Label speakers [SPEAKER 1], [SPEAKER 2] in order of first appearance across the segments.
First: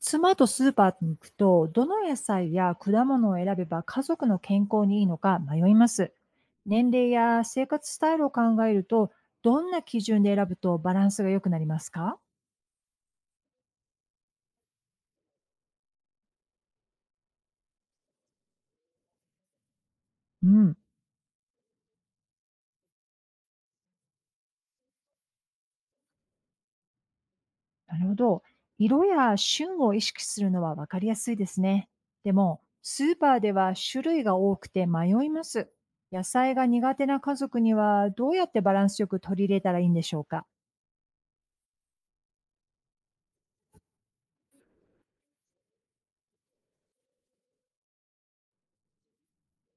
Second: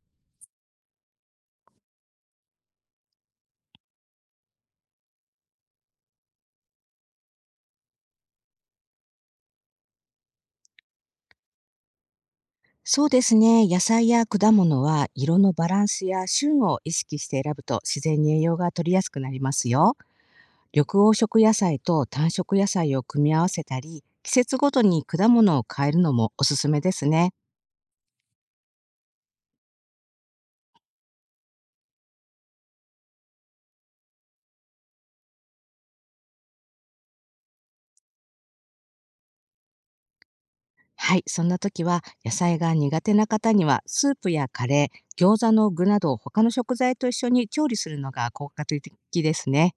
[SPEAKER 1] 妻とスーパーに行くと、どの野菜や果物を選べば家族の健康にいいのか迷います。年齢や生活スタイルを考えると、どんな基準で選ぶとバランスが良くなりますか？
[SPEAKER 2] そうですね。野菜や果物は色のバランスや旬を意識して選ぶと自然に栄養が取りやすくなりますよ。
[SPEAKER 1] うん、
[SPEAKER 2] 緑黄色野菜と単色野菜を組み合わせたり、季節ごとに果物を変えるのもおすすめですね。
[SPEAKER 1] なるほど。色や旬を意識するのは分かりやすいですね。でも、スーパーでは種類が多くて迷います。野菜が苦手な家族にはどうやってバランスよく取り入れたらいいんでしょうか？
[SPEAKER 2] はい、そんな時は野菜が苦手な方にはスープやカレー、餃子の具など他の食材と一緒に調理するのが効果的ですね。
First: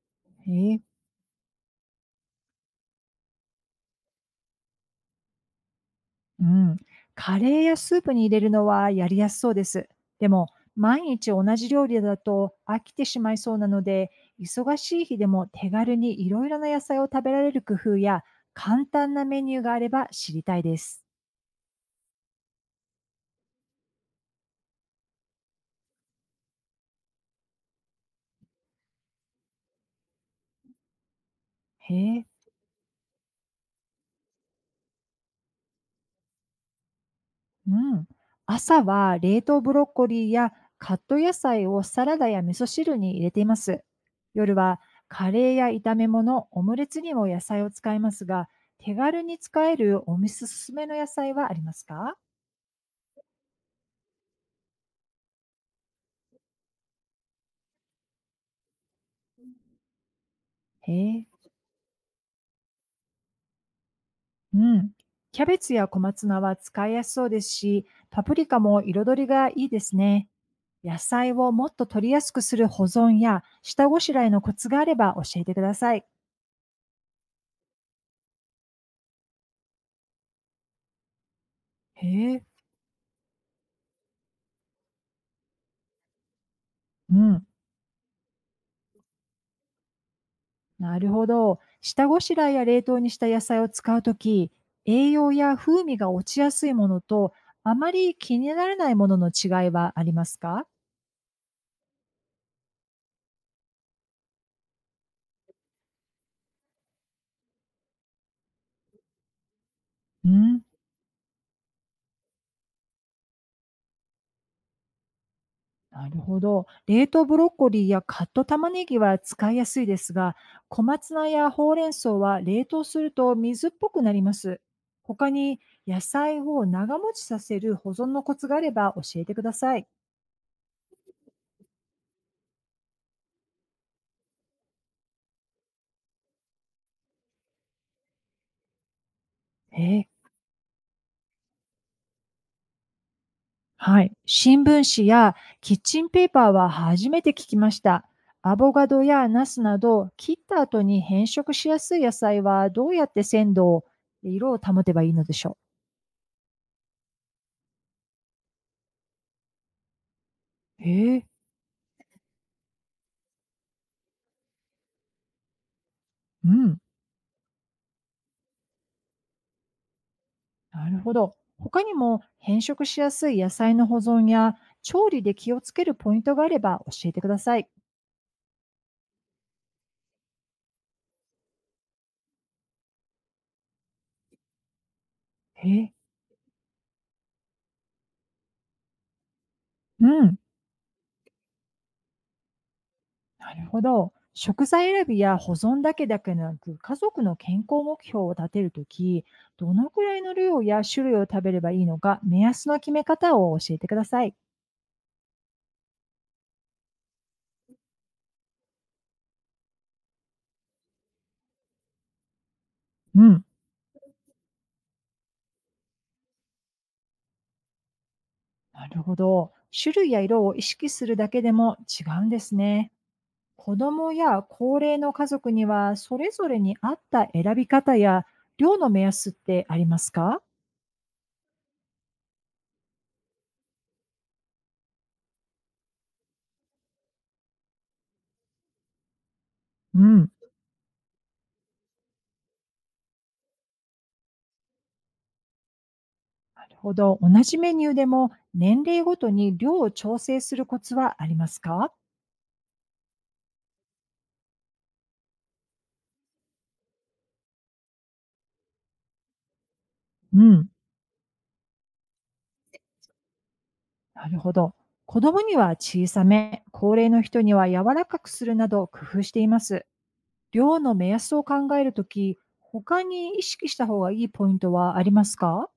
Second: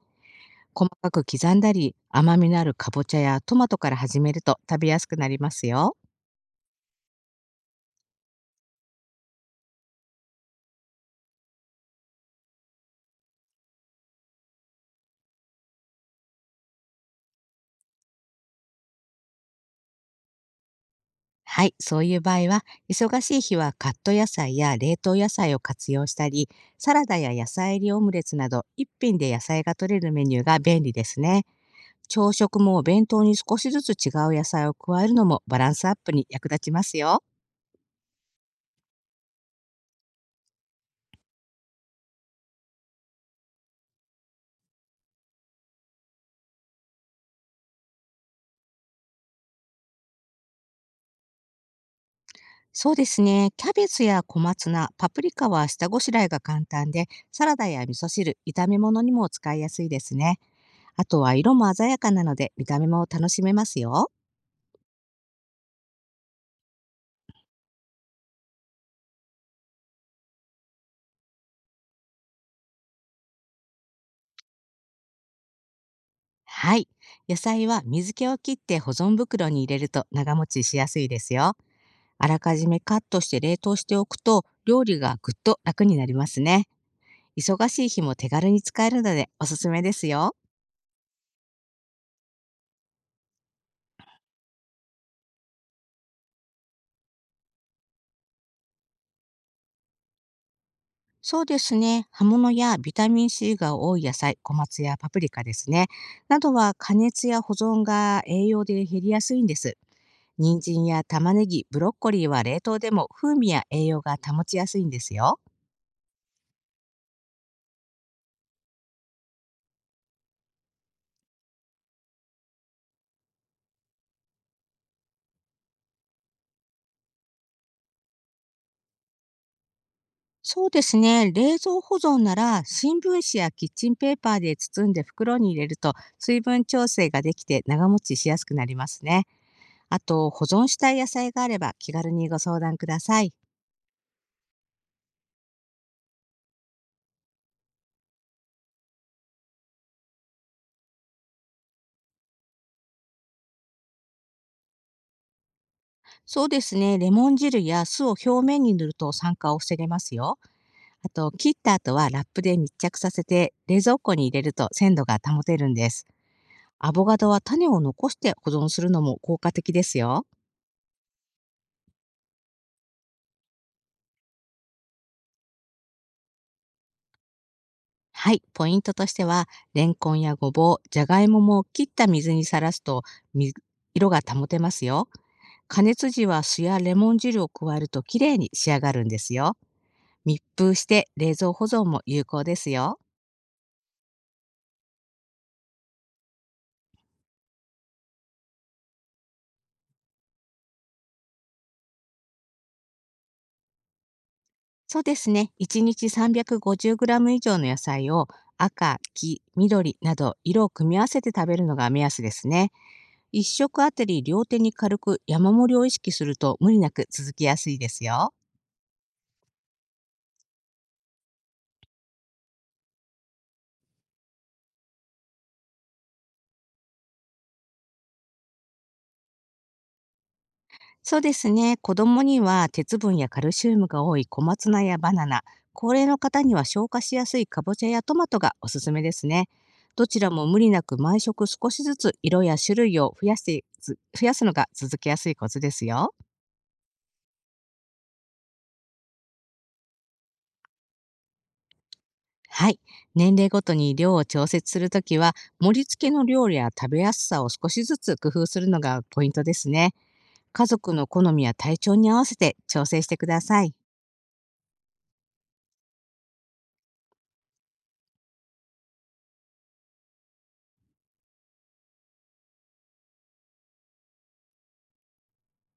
[SPEAKER 1] ええ。
[SPEAKER 2] 細かく刻んだり、甘みのあるかぼちゃやトマトから始めると食べやすくなりますよ。
[SPEAKER 1] うん、カレーやスープに入れるのはやりやすそうです。でも、毎日同じ料理だと飽きてしまいそうなので、忙しい日でも手軽にいろいろな野菜を食べられる工夫や簡単なメニューがあれば知りたいです。
[SPEAKER 2] はい、そういう場合は、忙しい日はカット野菜や冷凍野菜を活用したり、サラダや野菜入りオムレツなど、一品で野菜が取れるメニューが便利ですね。
[SPEAKER 1] へえ。
[SPEAKER 2] 朝食もお弁当に少しずつ違う野菜を加えるのもバランスアップに役立ちますよ。
[SPEAKER 1] うん。朝は冷凍ブロッコリーやカット野菜をサラダや味噌汁に入れています。夜はカレーや炒め物、オムレツにも野菜を使いますが、手軽に使えるお店おすすめの野菜はありますか？
[SPEAKER 2] そうですね。キャベツや小松菜、パプリカは下ごしらえが簡単で、サラダや味噌汁、炒め物にも使いやすいですね。
[SPEAKER 1] へ
[SPEAKER 2] あと
[SPEAKER 1] え、
[SPEAKER 2] は色も鮮やかなので、見た目も楽しめますよ。
[SPEAKER 1] うん。キャベツや小松菜は使いやすそうですし、パプリカも彩りがいいですね。野菜をもっと取りやすくする保存や下ごしらえのコツがあれば教えてください。
[SPEAKER 2] はい。野菜は水気を切って保存袋に入れると長持ちしやすいですよ。
[SPEAKER 1] へ
[SPEAKER 2] あら
[SPEAKER 1] え、
[SPEAKER 2] かじめカットして冷凍しておくと料理がぐっと楽になりますね。
[SPEAKER 1] うん。
[SPEAKER 2] 忙しい日も手軽に使えるのでおすすめですよ。
[SPEAKER 1] なるほど。下ごしらえや冷凍にした野菜を使うとき、栄養や風味が落ちやすいものと、あまり気にならないものの違いはありますか？
[SPEAKER 2] そうですね。葉物やビタミン C が多い野菜、小松やパプリカですね。などは加熱や保存が栄養で減りやすいんです。
[SPEAKER 1] う
[SPEAKER 2] 人
[SPEAKER 1] ん、
[SPEAKER 2] 参や玉ねぎ、ブロッコリーは冷凍でも風味や栄養が保ちやすいんですよ。
[SPEAKER 1] なるほど。冷凍ブロッコリーやカット玉ねぎは使いやすいですが、小松菜やほうれん草は冷凍すると水っぽくなります。他に野菜を長持ちさせる保存のコツがあれば教えてください。
[SPEAKER 2] そうですね。冷蔵保存なら新聞紙やキッチンペーパーで包んで袋に入れると水分調整ができて長持ちしやすくなりますね。
[SPEAKER 1] え
[SPEAKER 2] あ
[SPEAKER 1] ー
[SPEAKER 2] と保存したい野菜があれば気軽にご相談ください。
[SPEAKER 1] はい。新聞紙やキッチンペーパーは初めて聞きました。アボカドやナスなど、切った後に変色しやすい野菜はどうやって鮮度を、色を保てばいいのでしょ
[SPEAKER 2] そうですね。レモン汁や酢を表面に塗ると酸化を防げますよ。
[SPEAKER 1] う。
[SPEAKER 2] あ
[SPEAKER 1] へえ、
[SPEAKER 2] と切った後はラップで密着させて冷蔵庫に入れると鮮度が保てるんです。
[SPEAKER 1] うん、
[SPEAKER 2] アボカドは種を残して保存するのも効果的ですよ。
[SPEAKER 1] なるほど。他にも変色しやすい野菜の保存や調理で気をつけるポイントがあれば教えてください。
[SPEAKER 2] はい、ポイントとしては、レンコンやごぼう、じゃがいもも切った水にさらすと、み色が保てますよ。
[SPEAKER 1] へ
[SPEAKER 2] 加
[SPEAKER 1] え、
[SPEAKER 2] 熱時は酢やレモン汁を加えるときれいに仕上がるんですよ。
[SPEAKER 1] うん。
[SPEAKER 2] 密封して冷蔵保存も有効ですよ。
[SPEAKER 1] なるほど。食材選びや保存だけだけでなく、家族の健康目標を立てるとき、どのくらいの量や種類を食べればいいのか、目安の決め方を教えてください。
[SPEAKER 2] そうですね。1日 350g 以上の野菜を赤、黄、緑など色を組み合わせて食べるのが目安ですね。
[SPEAKER 1] う
[SPEAKER 2] 1
[SPEAKER 1] ん。
[SPEAKER 2] 食あたり両手に軽く山盛りを意識すると無理なく続きやすいですよ。
[SPEAKER 1] なるほど。種類や色を意識するだけでも違うんですね。子供や高齢の家族には、それぞれに合った選び方や量の目安ってありますか？
[SPEAKER 2] そうですね。子供には鉄分やカルシウムが多い小松菜やバナナ、高齢の方には消化しやすいかぼちゃやトマトがおすすめですね。
[SPEAKER 1] う
[SPEAKER 2] どちら
[SPEAKER 1] ん。
[SPEAKER 2] も無理なく毎食少しずつ色や種類を増やしてず増やすのが続けやすいコツですよ。
[SPEAKER 1] なるほど。同じメニューでも、年齢ごとに量を調整するコツはありますか？
[SPEAKER 2] はい。年齢ごとに量を調節するときは、盛り付けの量や食べやすさを少しずつ工夫するのがポイントですね。
[SPEAKER 1] う
[SPEAKER 2] 家
[SPEAKER 1] ん。
[SPEAKER 2] 族の好みや体調に合わせて調整してください。
[SPEAKER 1] なるほど。子供には小さめ、高齢の人には柔らかくするなど工夫しています。量の目安を考えるとき、他に意識した方がいいポイントはありますか？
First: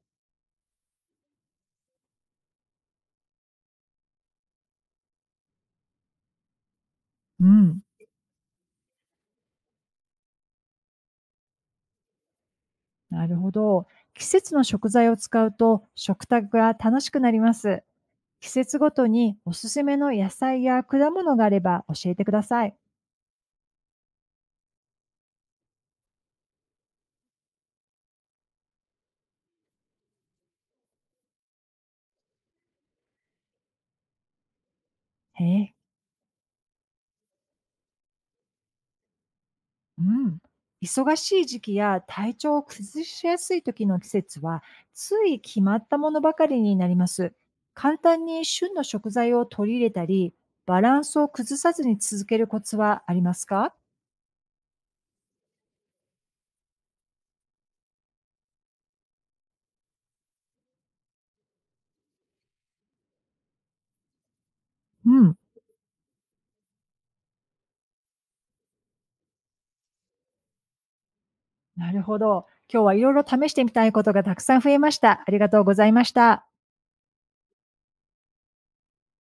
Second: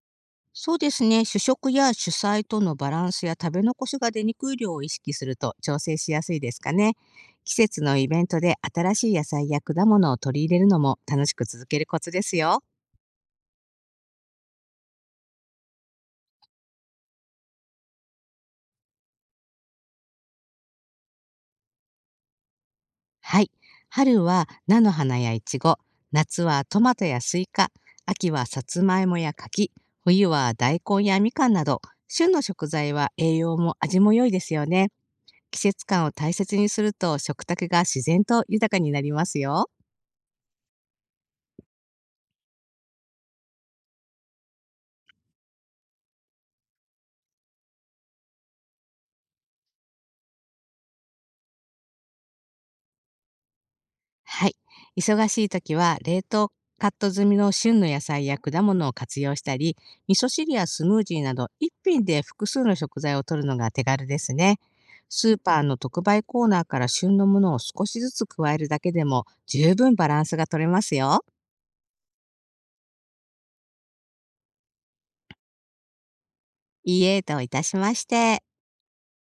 [SPEAKER 2] そうですね。主食や主菜とのバランスや食べ残しが出にくい量を意識すると調整しやすいですかね。
[SPEAKER 1] う
[SPEAKER 2] 季節
[SPEAKER 1] ん、
[SPEAKER 2] のイベントで新しい野菜や果物を取り入れるのも楽しく続けるコツですよ。
[SPEAKER 1] なるほど。季節の食材を使うと食卓が楽しくなります。季節ごとにおすすめの野菜や果物があれば教えてください。
[SPEAKER 2] はい。春は菜の花やイチゴ、夏はトマトやスイカ、秋はさつまいもや柿、冬は大根やみかんなど、旬の食材は栄養も味も良いですよね。
[SPEAKER 1] へ
[SPEAKER 2] 季
[SPEAKER 1] え。
[SPEAKER 2] 節感を大切にすると食卓が自然と豊かになりますよ。
[SPEAKER 1] うん。忙しい時期や体調を崩しやすい時の季節は、つい決まったものばかりになります。簡単に旬の食材を取り入れたり、バランスを崩さずに続けるコツはありますか？
[SPEAKER 2] はい。忙しい時は冷凍カット済みの旬の野菜や果物を活用したり、味噌汁やスムージーなど一品で複数の食材を取るのが手軽ですね。
[SPEAKER 1] う
[SPEAKER 2] ス
[SPEAKER 1] ん。
[SPEAKER 2] ーパーの特売コーナーから旬のものを少しずつ加えるだけでも十分バランスが取れますよ。
[SPEAKER 1] なるほど。今日はいろいろ試してみたいことがたくさん増えました。ありがとうございました。
[SPEAKER 2] いいえといたしまして。